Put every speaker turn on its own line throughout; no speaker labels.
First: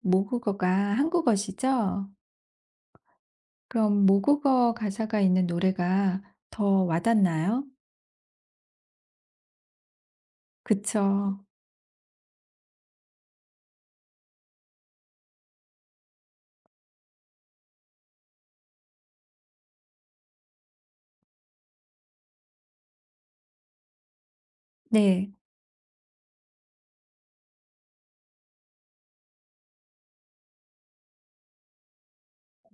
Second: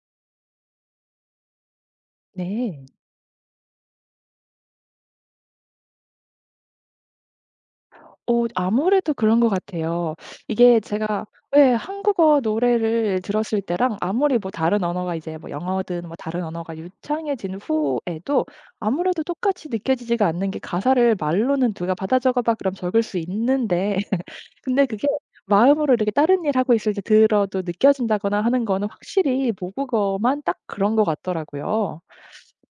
모국어가 한국어시죠?
네.
그럼 모국어 가사가 있는 노래가 더 와닿나요?
아무래도 그런 것 같아요. 이게 제가
그쵸.
왜 한국어 노래를 들었을 때랑 아무리 뭐 다른 언어가 이제 뭐 영어든 뭐 다른 언어가 유창해진 후에도 아무래도 똑같이 느껴지지가 않는 게 가사를 말로는 "누가 받아 적어 봐." 그럼 적을 수 있는데 근데 그게
네,
마음으로 이렇게 다른 일 하고 있을 때 들어도 느껴진다거나 하는 거는 확실히 모국어만 딱 그런 것 같더라고요.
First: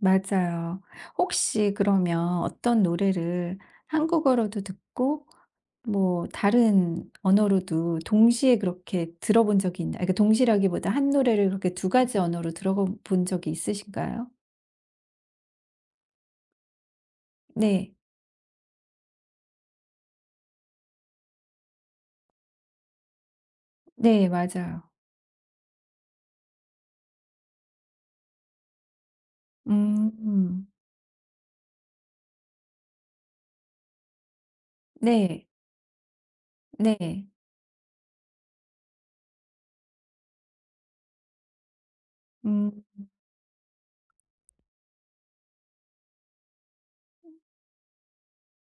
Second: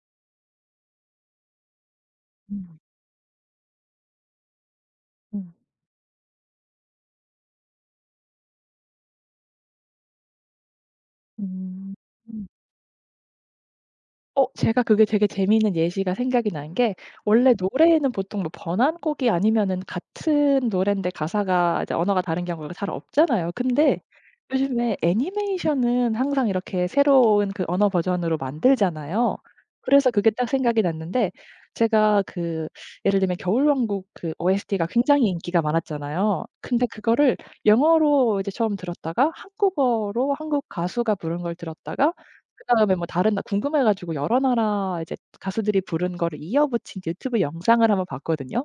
맞아요. 혹시 그러면
음.
어떤 노래를 한국어로도 듣고
음.
다른 언어로도 동시에 그렇게 들어본 적이 있나요? 그러니까 동시라기보다 한 노래를 그렇게 두
음.
가지 언어로 들어본 적이 있으신가요?
제가 그게 되게 재미있는 예시가 생각이 난 게 원래
네.
노래에는 보통 뭐 번안곡이 아니면은 같은 노랜데 가사가 이제 언어가 다른 경우가 잘 없잖아요. 근데
네, 맞아요.
요즘에 애니메이션은 항상 이렇게 새로운 그 언어 버전으로 만들잖아요. 그래서 그게 딱
음.
생각이 났는데 제가 그 예를 들면 겨울왕국 그 OST가 굉장히
네.
인기가 많았잖아요. 근데
네.
그거를 영어로 이제 처음 들었다가 한국어로 한국 가수가 부른 걸 들었다가
음.
그다음에 뭐 다른 나 궁금해 가지고 여러 나라 이제 가수들이 부른 거를 이어 붙인 유튜브 영상을 한번 봤거든요.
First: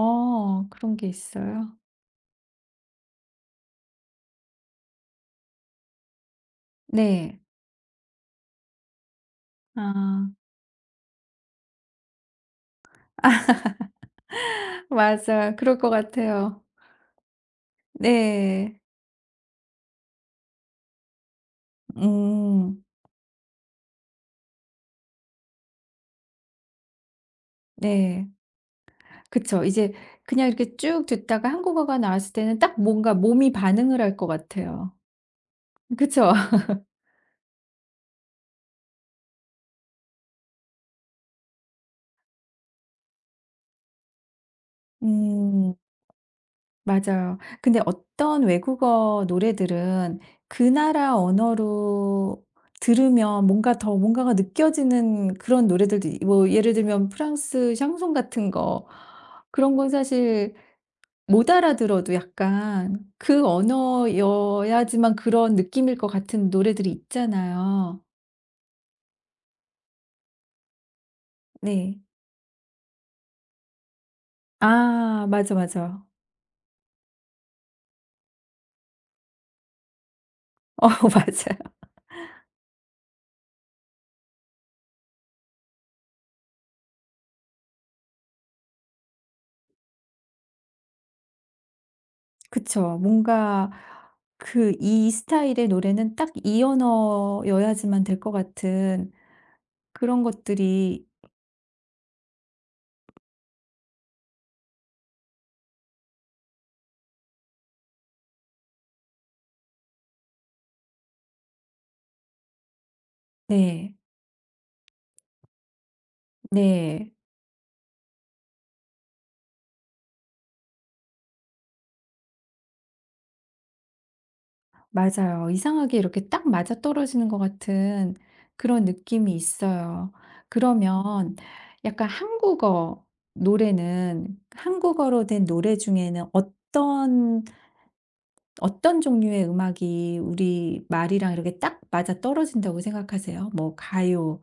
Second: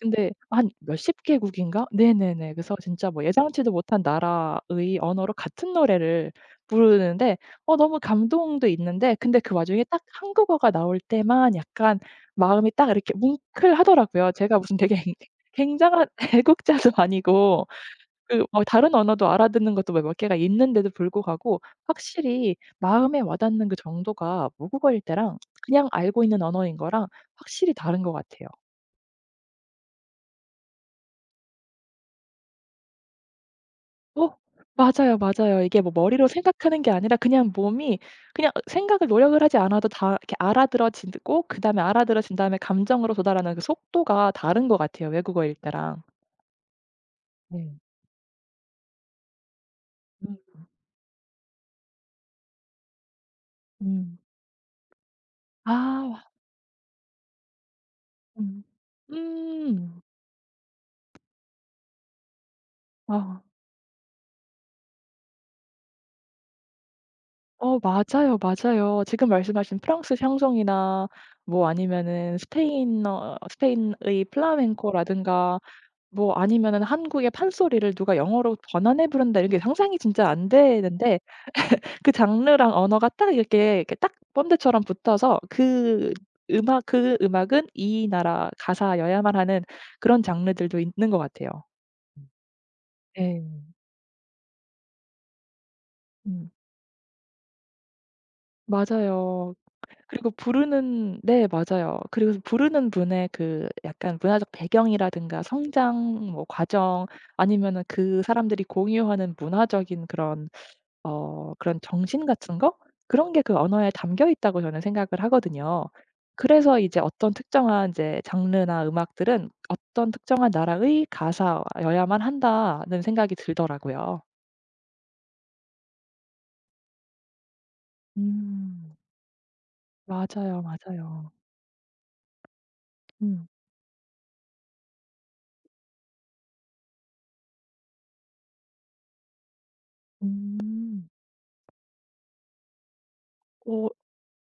근데 한
그런 게
몇십
있어요?
개국인가? 네네네. 그래서 진짜 뭐 예상치도 못한 나라의 언어로 같은 노래를 부르는데
네.
너무 감동도 있는데 근데 그 와중에 딱
아.
한국어가 나올 때만 약간 마음이 딱 이렇게 뭉클하더라고요. 제가 무슨 되게
맞아요. 그럴 것
굉장한
같아요.
애국자도 아니고 그 뭐
네.
다른 언어도 알아듣는 것도 뭐 몇 개가 있는데도 불구하고 확실히
음.
마음에 와닿는 그 정도가 모국어일 때랑 그냥 알고 있는 언어인 거랑 확실히 다른 것
네.
같아요.
그쵸. 이제 그냥 이렇게 쭉 듣다가 한국어가 나왔을 때는 딱 뭔가 몸이 반응을 할 것
어
같아요.
맞아요, 맞아요. 이게 뭐 머리로
그쵸?
생각하는 게 아니라 그냥 몸이 그냥 생각을 노력을 하지 않아도 다 이렇게 알아들어지고 그다음에 알아들어진 다음에 감정으로 도달하는 그 속도가 다른 것 같아요, 외국어일
음.
때랑.
맞아요.
네.
근데 어떤 외국어 노래들은
음.
그 나라 언어로 들으면 뭔가 더
음.
뭔가가 느껴지는 그런
아.
노래들도
와.
이 예를 들면 프랑스 샹송 같은
음.
거, 그런 건
음.
사실 못 알아들어도 약간
아.
그 언어여야지만 그런 느낌일 것 같은 노래들이 있잖아요.
맞아요, 맞아요. 지금 말씀하신 프랑스 향정이나 뭐
네.
아니면은 스페인어 스페인의
아 맞아,
플라멘코라든가
맞아.
뭐 아니면은 한국의 판소리를 누가 영어로 번안해 부른다 이런 게 상상이 진짜 안
어
되는데
맞아요.
그 장르랑 언어가 딱 이렇게, 이렇게 딱 본드처럼 붙어서 그 음악 그 음악은 이 나라 가사여야만 하는 그런 장르들도 있는 것 같아요.
그쵸. 뭔가
네.
그 이 스타일의 노래는 딱
음.
이 언어여야지만 될 것 같은
맞아요.
그런
그리고
것들이.
부르는. 네, 맞아요. 그리고 부르는 분의 그 약간 문화적 배경이라든가 성장 뭐 과정 아니면은 그 사람들이 공유하는 문화적인 그런, 그런 정신 같은 거? 그런 게 그 언어에
네.
담겨 있다고 저는 생각을 하거든요. 그래서 이제
네.
어떤 특정한 이제 장르나 음악들은 '어떤 특정한 나라의 가사여야만 한다.'는 생각이 들더라고요.
맞아요. 이상하게 이렇게 딱 맞아떨어지는 것 같은 그런
음.
느낌이 있어요.
맞아요, 맞아요.
그러면 약간 한국어
음.
노래는 한국어로 된 노래 중에는 어떤 종류의 음악이 우리
음.
말이랑 이렇게 딱 맞아떨어진다고 생각하세요? 뭐
어.
가요,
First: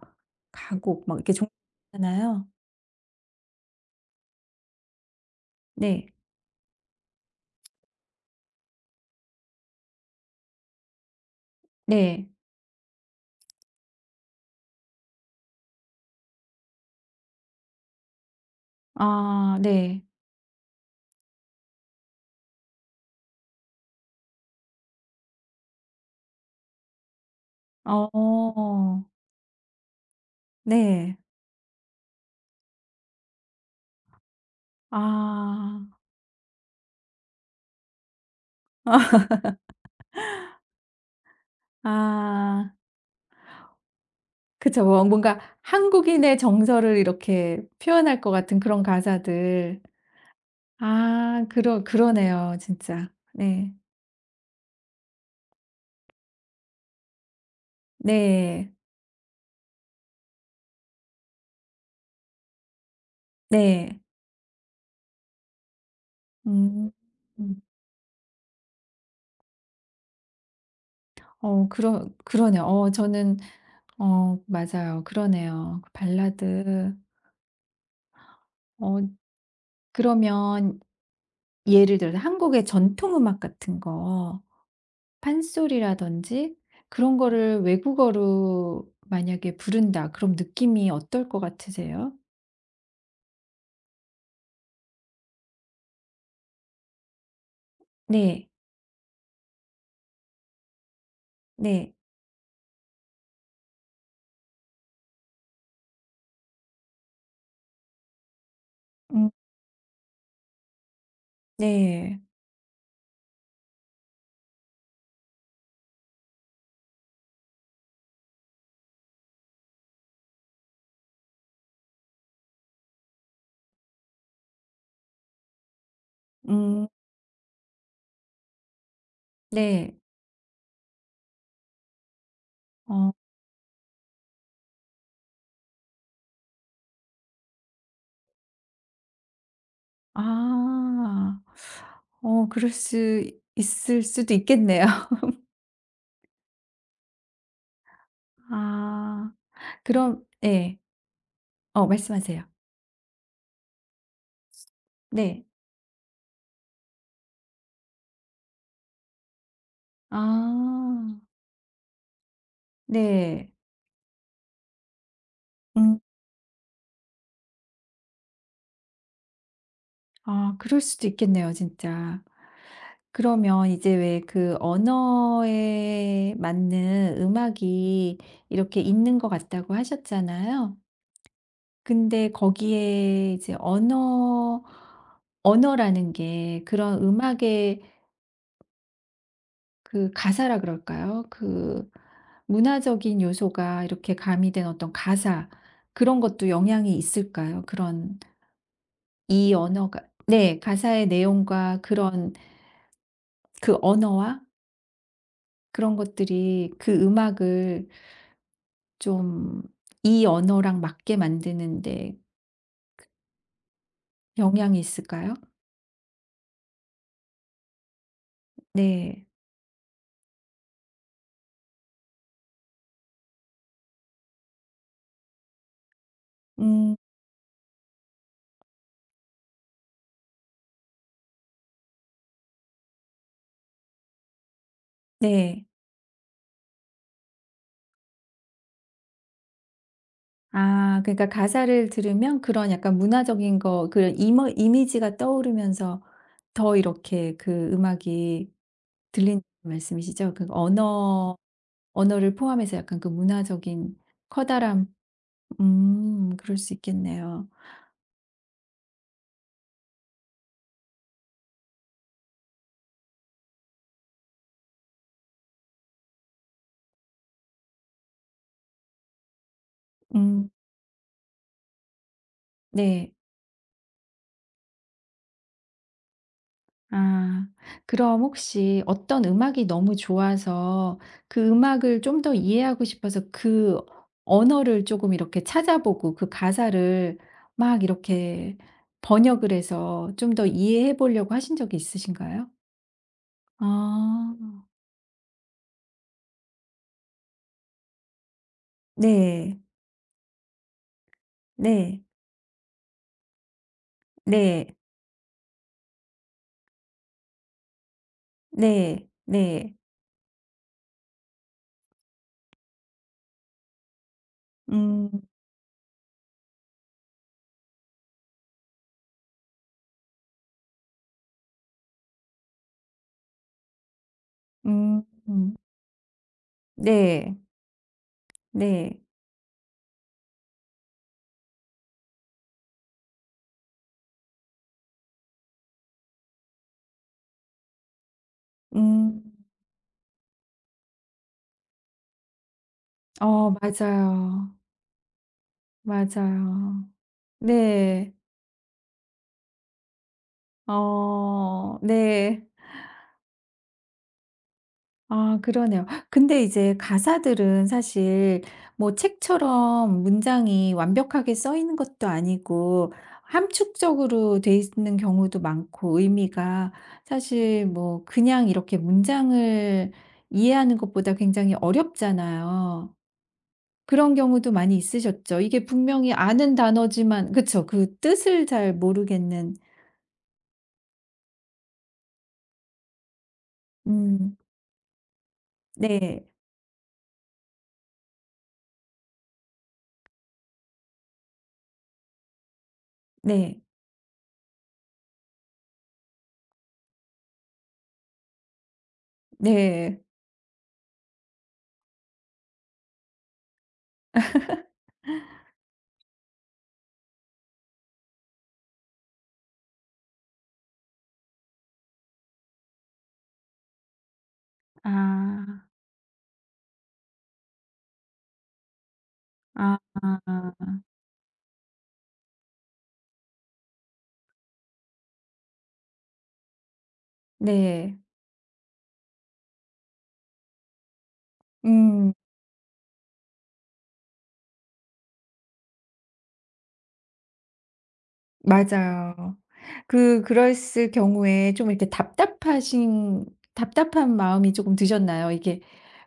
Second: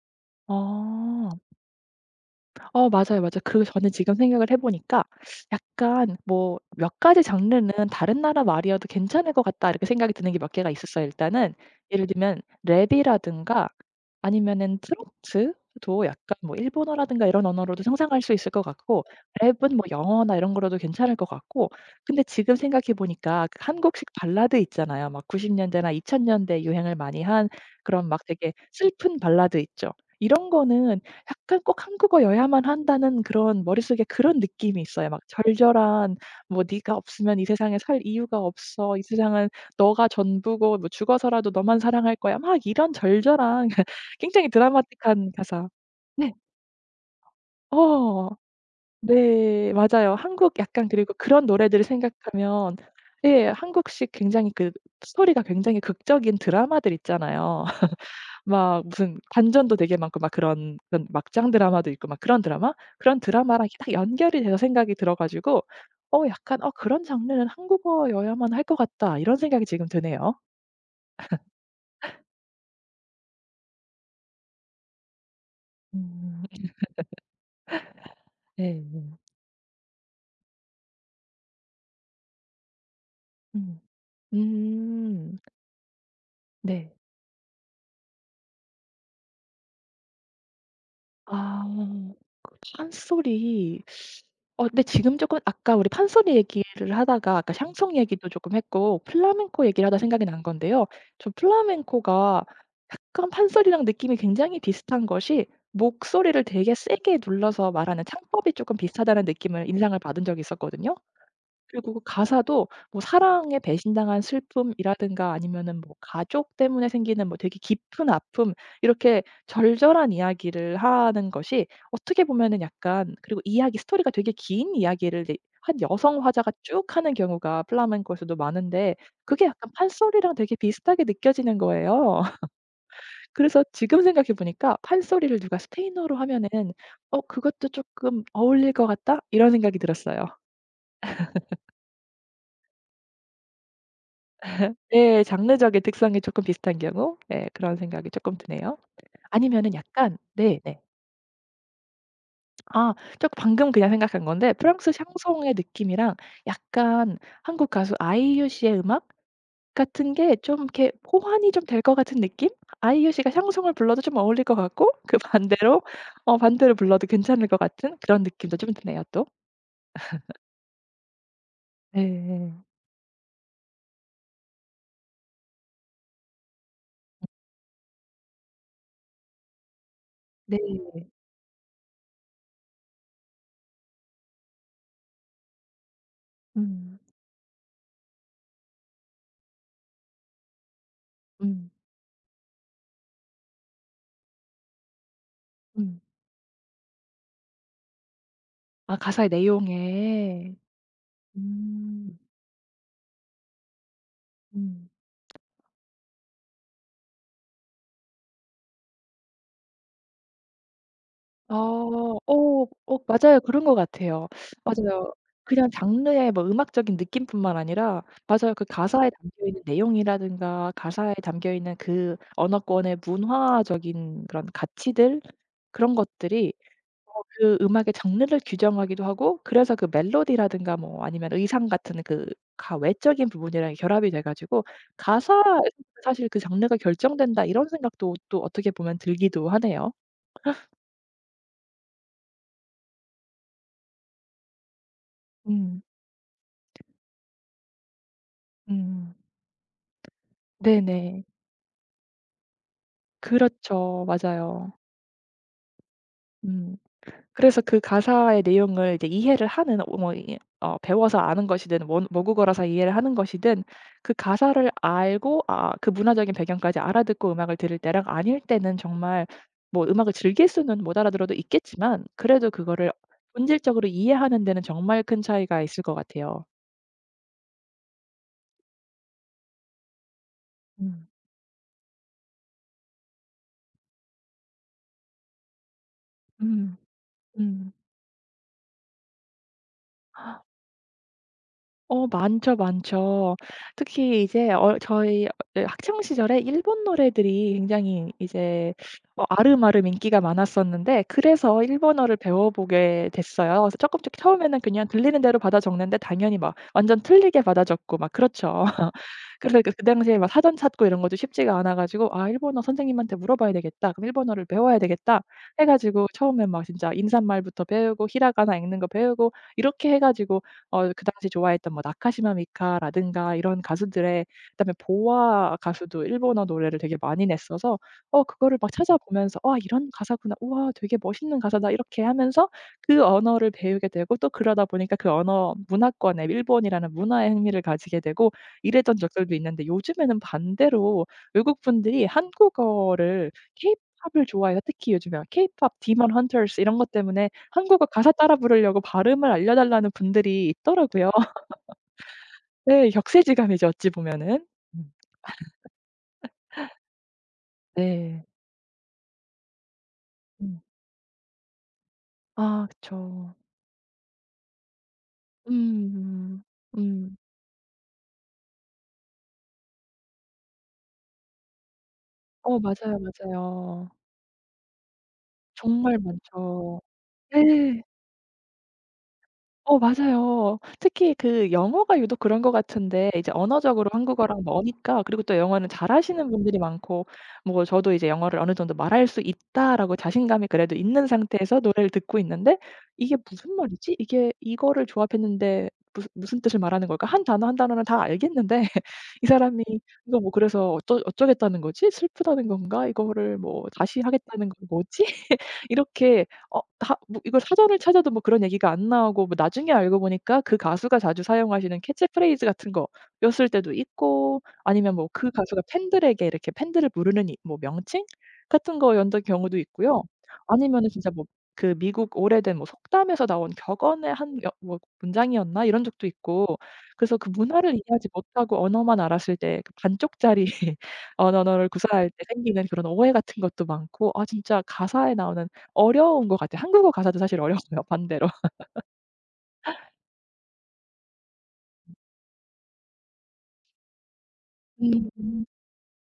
가곡 막
아.
이렇게 종류 있잖아요.
맞아요, 맞아요. 그 저는 지금 생각을 해 보니까
네.
약간 뭐 '몇 가지 장르는 다른 나라 말이어도 괜찮을 것 같다.' 이렇게 생각이 드는 게 몇 개가 있었어요. 일단은 예를
네.
들면 랩이라든가 아니면은 트로트도 약간 뭐 일본어라든가 이런 언어로도 상상할 수 있을 것 같고,
아
랩은 뭐
네.
영어나 이런 거로도 괜찮을 것 같고. 근데 지금 생각해 보니까 그 한국식 발라드 있잖아요. 막 90 년대나 2000년대 유행을 많이 한 그런
어.
막 되게 슬픈 발라드 있죠. 이런 거는
네.
약간 꼭 한국어여야만 한다는 그런 머릿속에 그런 느낌이 있어요. 막
아.
절절한, 뭐 "네가 없으면 이 세상에 살 이유가 없어. 이 세상은 너가 전부고 뭐 죽어서라도 너만 사랑할 거야." 막
아.
이런 절절한 굉장히
그쵸. 뭐
드라마틱한
뭔가
가사. 네.
한국인의 정서를 이렇게 표현할
어.
것 같은 그런
네.
가사들.
맞아요. 한국 약간, 그리고
아
그런 노래들을
그러네요
생각하면
진짜.
예
네.
한국식 굉장히 그 스토리가 굉장히 극적인 드라마들 있잖아요.
네.
막 무슨 반전도 되게 많고 막 그런 막장 드라마도 있고 막 그런 드라마? 그런 드라마랑 이렇게 딱
네.
연결이 돼서 생각이 들어 가지고 약간 '어
음.
그런 장르는
음.
한국어여야만 할 것 같다.' 이런 생각이 지금 드네요.
어 그러네요. 어 저는 어 맞아요. 그러네요. 그
음.
발라드.
네.
어 그러면 예를 들어서 한국의 전통 음악
음.
같은 거,
음.
판소리라든지
네.
그런 거를 외국어로 만약에 부른다. 그럼 느낌이 어떨 것
아.
같으세요?
그 판소리. 근데 지금 조금 아까 우리 판소리 얘기를 하다가 아까 샹송 얘기도
네.
조금 했고 플라멩코 얘기를 하다 생각이 난 건데요. 저
네.
플라멩코가 약간 판소리랑 느낌이 굉장히 비슷한 것이, 목소리를 되게 세게 눌러서 말하는 창법이 조금 비슷하다는
음
느낌을 인상을 받은 적이 있었거든요. 그리고 그
네.
가사도 뭐 사랑에 배신당한 슬픔이라든가 아니면은 뭐 가족 때문에 생기는 뭐 되게 깊은 아픔, 이렇게 절절한 이야기를 하는 것이 어떻게 보면은 약간, 그리고 이야기 스토리가 되게 긴 이야기를 이제 한 여성 화자가 쭉
음
하는 경우가 플라멩코에서도 많은데 그게 약간
네.
판소리랑 되게 비슷하게 느껴지는 거예요.
어
그래서 지금 생각해 보니까 '판소리를 누가 스페인어로 하면은 어 그것도 조금 어울릴 것 같다.' 이런 생각이 들었어요.
아. 어 그럴 수 있을 수도 있겠네요.
네, 장르적인 특성이 쪼끔 비슷한 경우 예 그런 생각이 쪼끔 드네요.
아.
아니면은 약간
그럼 예.
네네.
어 말씀하세요.
아 저 방금 그냥 생각한 건데 프랑스
네.
샹송의 느낌이랑 약간 한국 가수 아이유 씨의 음악 같은 게 좀 이렇게
아.
호환이 좀 될 것 같은 느낌? 아이유 씨가
네.
샹송을 불러도 좀 어울릴 것 같고 그 반대로
음.
반대로 불러도 괜찮을 것 같은 그런 느낌도 좀 드네요 또.
아 그럴 수도 있겠네요 진짜.
네.
그러면 이제 왜 그 언어에 맞는 음악이 이렇게 있는 것 같다고 하셨잖아요.
네.
근데 거기에 이제 언어라는 게
음.
그런 음악의 그 가사라 그럴까요?
음.
그 문화적인 요소가 이렇게 가미된 어떤 가사,
음.
그런 것도 영향이 있을까요? 그런
아 가사의
이 언어가.
내용에.
네. 가사의 내용과
음.
그런 그 언어와
음.
그런 것들이 그 음악을 좀 이 언어랑 맞게
아.
만드는
어.
데
맞아요. 그런 것 같아요.
영향이
맞아요.
있을까요?
그냥 장르의 뭐 음악적인 느낌뿐만 아니라 맞아요. 그 가사에
네.
담겨 있는 내용이라든가 가사에 담겨 있는 그 언어권의 문화적인 그런 가치들 그런 것들이
음.
그 음악의 장르를 규정하기도 하고, 그래서 그 멜로디라든가 뭐 아니면 의상 같은 그 가 외적인 부분이랑 결합이 돼 가지고 '가사에서
네.
사실 그 장르가 결정된다.' 이런 생각도 또 어떻게 보면 들기도 하네요.
아 그러니까 가사를 들으면 그런 약간 문화적인 거 그런 이머 이미지가
음.
떠오르면서 더 이렇게 그 음악이
음.
들린 말씀이시죠? 그
네네.
언어를 포함해서 약간 그 문화적인
그렇죠. 맞아요.
커다란. 그럴 수
음.
있겠네요.
그래서 그 가사의 내용을 이제 이해를 하는 어 뭐 이 어 배워서 아는 것이든 원, 모국어라서 이해를 하는 것이든 그 가사를 알고 아 그 문화적인 배경까지 알아듣고 음악을 들을 때랑 아닐 때는 정말 뭐 음악을 즐길
음
수는 못 알아들어도 있겠지만 그래도 그거를
네.
본질적으로 이해하는 데는 정말 큰 차이가 있을 것 같아요.
아. 그럼 혹시 어떤 음악이 너무 좋아서
음.
그 음악을 좀 더 이해하고 싶어서 그 언어를 조금 이렇게 찾아보고 그
음.
가사를
음.
막 이렇게 번역을 해서 좀 더 이해해 보려고 하신 적이 있으신가요?
많죠, 많죠. 특히 이제
아.
어 저희 예 학창 시절에 일본 노래들이 굉장히 이제 어
네.
아름아름 인기가 많았었는데 그래서
네.
일본어를 배워보게 됐어요. 그래서 쪼씩 처음에는
네.
그냥 들리는 대로 받아 적는데 당연히 막 완전 틀리게 받아 적고 막 그렇죠.
네.
그래서 그
네.
그 당시에 막 사전 찾고 이런 것도 쉽지가 않아 가지고 '아 일본어 선생님한테 물어봐야 되겠다. 그럼 일본어를 배워야
음.
되겠다.' 해 가지고 처음에 막 진짜 인사말부터 배우고 히라가나 읽는 거 배우고 이렇게 해 가지고 그 당시 좋아했던 뭐 나카시마 미카라든가 이런 가수들의, 그다음에
음. 음.
보아 가수도 일본어 노래를 되게 많이
네.
냈어서 그거를 막
네.
찾아보면서 '아 이런 가사구나. 우와 되게 멋있는 가사다.' 이렇게 하면서 그 언어를 배우게 되고, 또 그러다 보니까 그 언어 문화권에 일본이라는 문화에 흥미를 가지게 되고, 이랬던
음.
적들도 있는데 요즘에는 반대로 외국 분들이 한국어를
어
케이팝을
맞아요.
좋아해서 특히 요즘에 케이팝 디먼 헌터스 이런
맞아요.
것 때문에 한국어 가사
네.
따라 부르려고 발음을 알려 달라는 분들이 있더라고요.
어 네.
네. 격세지감이죠 어찌 보면은. 음.
아 그러네요. 근데 이제 가사들은
네.
사실 뭐 책처럼
음.
문장이 완벽하게 써 있는 것도
아
아니고
그쵸.
함축적으로 돼 있는 경우도 많고
음.
의미가
음. 음.
사실 그냥 이렇게 문장을 이해하는 것보다 굉장히 어렵잖아요.
맞아요, 맞아요.
그런 경우도 많이 있으셨죠? 이게
정말
분명히 아는
많죠.
단어지만, 그쵸,
네.
그 뜻을 잘 모르겠는.
맞아요. 특히 그 영어가 유독 그런 것 같은데 이제 언어적으로
음
한국어랑 머니까, 그리고 또 영어는
네.
잘하시는 분들이 많고 뭐 저도 이제 영어를 어느 정도 말할 수 있다라고 자신감이 그래도 있는 상태에서 노래를 듣고 있는데 '이게 무슨
네.
말이지? 이게 이거를 조합했는데 무슨 무슨 뜻을 말하는 걸까?' 한 단어 한 단어는 다 알겠는데 이 사람이
네.
이거 뭐 그래서 어쩌겠다는 거지? '슬프다는 건가? 이거를 뭐 다시 하겠다는 건 뭐지?' 이렇게 다 뭐 이거 사전을 찾아도 뭐 그런 얘기가 안 나오고, 뭐 나중에 알고 보니까 그 가수가 자주 사용하시는 캐치프레이즈 같은 거였을 때도 있고, 아니면 뭐 그 가수가
아.
팬들에게 이렇게 팬들을 부르는 이 뭐 명칭 같은 거였던 경우도
아
있고요. 아니면은 진짜 뭐 그 미국 오래된 뭐 속담에서 나온 격언의 한 여 뭐 문장이었나 이런 적도 있고, 그래서 그 문화를
네.
이해하지 못하고 언어만 알았을 때 그 반쪽짜리 언어를 구사할
음
때 생기는 그런 오해 같은 것도 많고 아 진짜 가사에 나오는 어려운 것 같아요. 한국어 가사도 사실 어려워요, 반대로.
맞아요. 그 그랬을 경우에 좀 이렇게 답답하신 답답한 마음이 쪼금 드셨나요?
음.
이게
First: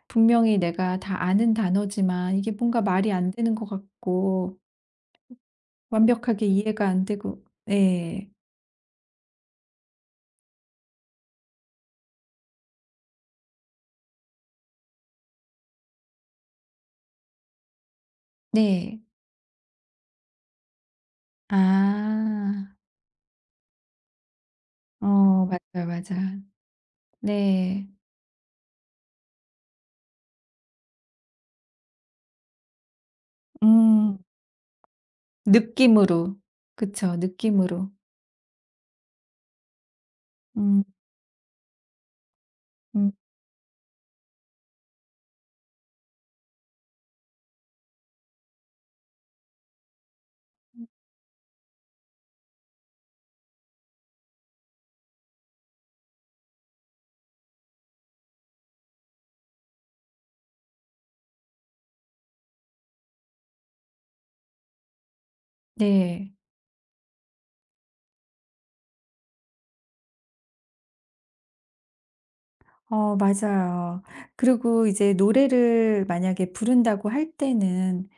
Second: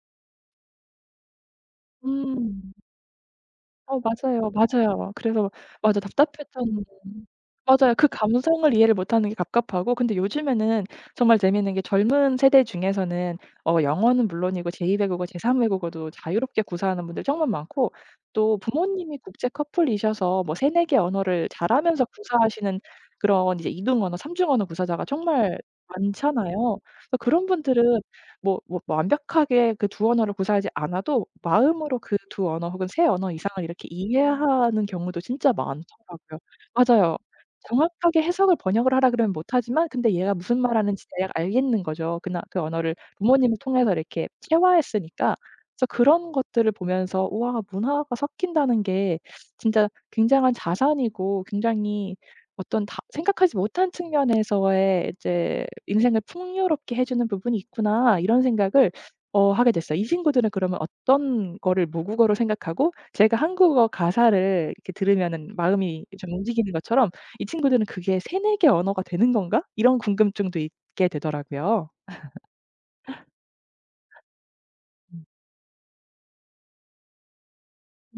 분명히 내가 다 아는 단어지만 이게
음.
뭔가 말이 안 되는 것
맞아요,
같고
맞아요. 그래서 맞아
완벽하게
답답했던
이해가 안 되고.
맞아요. 그
네.
감성을 이해를 못하는 게 갑갑하고. 근데 요즘에는 정말 재미있는 게 젊은 세대 중에서는 영어는 물론이고 제2 외국어, 제3 외국어도 자유롭게 구사하는 분들 정말 많고, 또
네.
부모님이 국제 커플이셔서 뭐 세네개 언어를 잘하면서
아.
구사하시는 그런 이제 이 등 언어, 삼중 언어 구사자가
어
정말
맞아요, 맞아요.
많잖아요. 그래서 그런
네.
분들은 뭐뭐 뭐 완벽하게 그 두 언어를 구사하지 않아도 마음으로 그 두 언어 혹은 세 언어 이상을 이렇게
음.
이해하는 경우도 진짜
느낌으로.
많더라고요. 맞아요.
그쵸. 느낌으로.
정확하게 해석을 번역을 하라 그러면 못하지만 근데 얘가 무슨
음
말하는지 대략 알겠는 거죠. 그나 그 언어를
음
부모님을 통해서 이렇게 체화했으니까. 그래서 그런 것들을 보면서 '우와 문화가 섞인다는 게 진짜 굉장한 자산이고 굉장히 어떤 다 생각하지 못한 측면에서의 이제 인생을 풍요롭게 해 주는 부분이 있구나.' 이런 생각을 하게 됐어요. 이 친구들은 그러면 어떤 거를 모국어로 생각하고, 제가 한국어 가사를 이렇게 들으면은 마음이 좀
네.
움직이는 것처럼 이 친구들은 '그게 세네개 언어가 되는 건가?' 이런 궁금증도 있게 되더라고요.
어 맞아요. 그리고 이제
음.
노래를 만약에 부른다고 할 때는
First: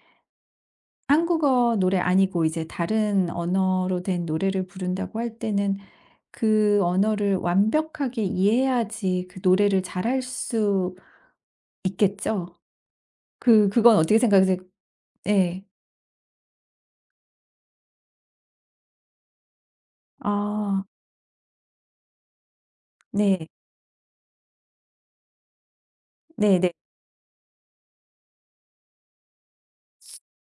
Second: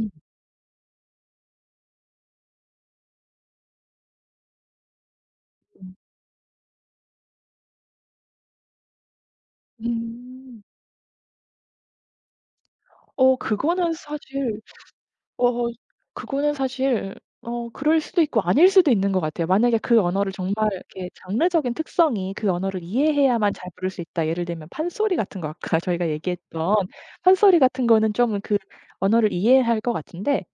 한국어 노래 아니고 이제 다른 언어로 된 노래를 부른다고 할 때는
음.
그 언어를 완벽하게 이해해야지 그 노래를 잘 할
음.
수 있겠죠?
어 그거는
그건 어떻게 생각하세요?
사실
네,
어 그거는 사실 그럴 수도 있고 아닐 수도 있는 것 같아요. 만약에 그 언어를 정말
아
이렇게 장르적인 특성이 그 언어를
네.
이해해야만 잘 부를 수 있다. 예를 들면 판소리 같은 거 아까 저희가
네네.
얘기했던 판소리 같은 거는 좀 그 언어를 이해해야 할 것 같은데,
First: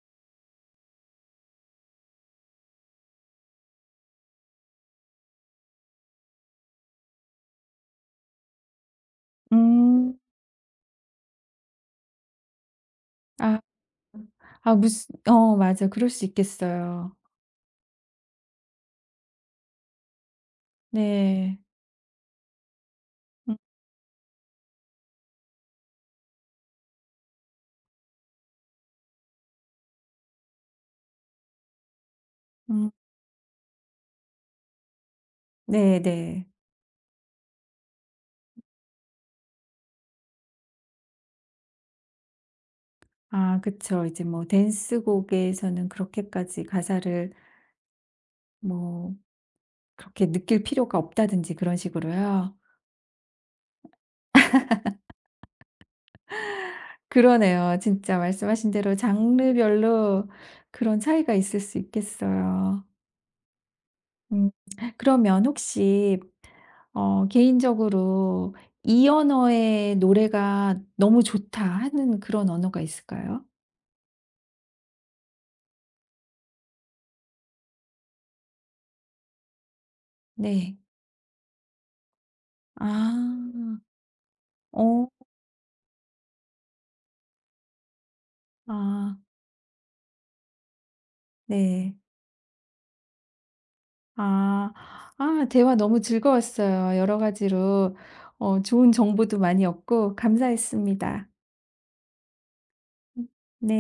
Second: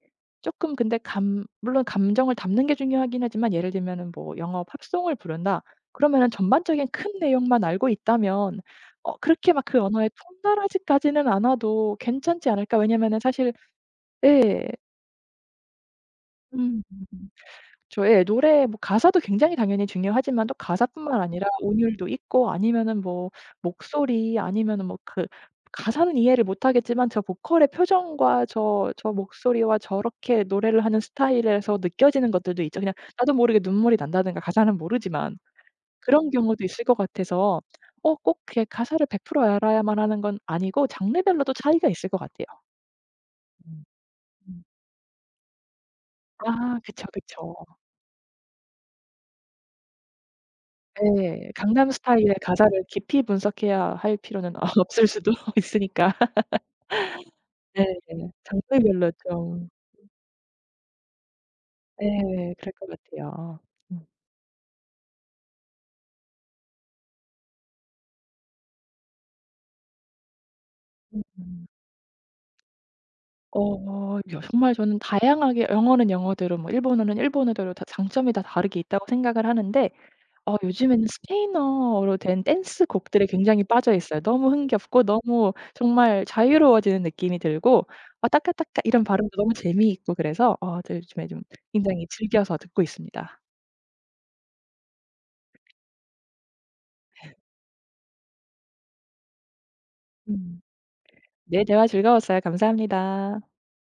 조금 근데 감 물론 감정을 담는 게 중요하긴 하지만 예를 들면은 뭐 영어 팝송을 부른다. 그러면은 전반적인 큰 내용만 알고 있다면 그렇게 막 그 언어에
음.
통달하지까지는 않아도 괜찮지 않을까? 왜냐면은 사실
아
예.
아 무슨 어 맞아. 그럴 수
음.
있겠어요.
그쵸. 예. 노래 뭐 가사도 굉장히 당연히 중요하지만, 또 가사뿐만 아니라
네.
운율도 있고 아니면은 뭐
음
목소리 아니면은 뭐 그 가사는 이해를 못 하겠지만 저 보컬의 표정과 저 목소리와 저렇게 노래를 하는 스타일에서 느껴지는 것들도 있죠.
음.
그냥 나도 모르게 눈물이 난다든가 가사는 모르지만 그런
네네.
경우도 있을 것 같아서 꼭 그게 가사를 100% 알아야만 하는 건 아니고 장르별로도 차이가 있을 것 같아요.
아
음.
그쵸. 이제 뭐
음.
댄스곡에서는 그렇게까지
아 그쵸,
가사를
그쵸.
뭐 그렇게 느낄 필요가
예.
없다든지 그런
강남 스타일의
식으로요.
가사를 깊이 분석해야 할 필요는 없을 수도 있으니까.
그러네요. 진짜
네.
말씀하신 대로
장르별로 좀
장르별로 그런 차이가 있을 수
예. 그럴
있겠어요.
것 같아요. 음.
음 그러면 혹시 어 개인적으로 이 언어의 노래가 너무 좋다
음음.
하는 그런 언어가 있을까요?
여 정말 저는 다양하게 영어는 영어대로 뭐 일본어는 일본어대로 다 장점이 다 다르게 있다고 생각을 하는데
네.
요즘에는 스페인어로 된 댄스 곡들에 굉장히
아.
빠져 있어요. 너무 흥겹고
어.
너무 정말 자유로워지는 느낌이 들고 아 따까따까 이런
아.
발음도 너무 재미있고, 그래서 어 저 요즘에 좀
네.
굉장히 즐겨서 듣고 있습니다.
아. 아 대화 너무 즐거웠어요. 여러 가지로 어 좋은 정보도 많이 얻고
음.
감사했습니다.
네 대화 즐거웠어요.
음
감사합니다.
네.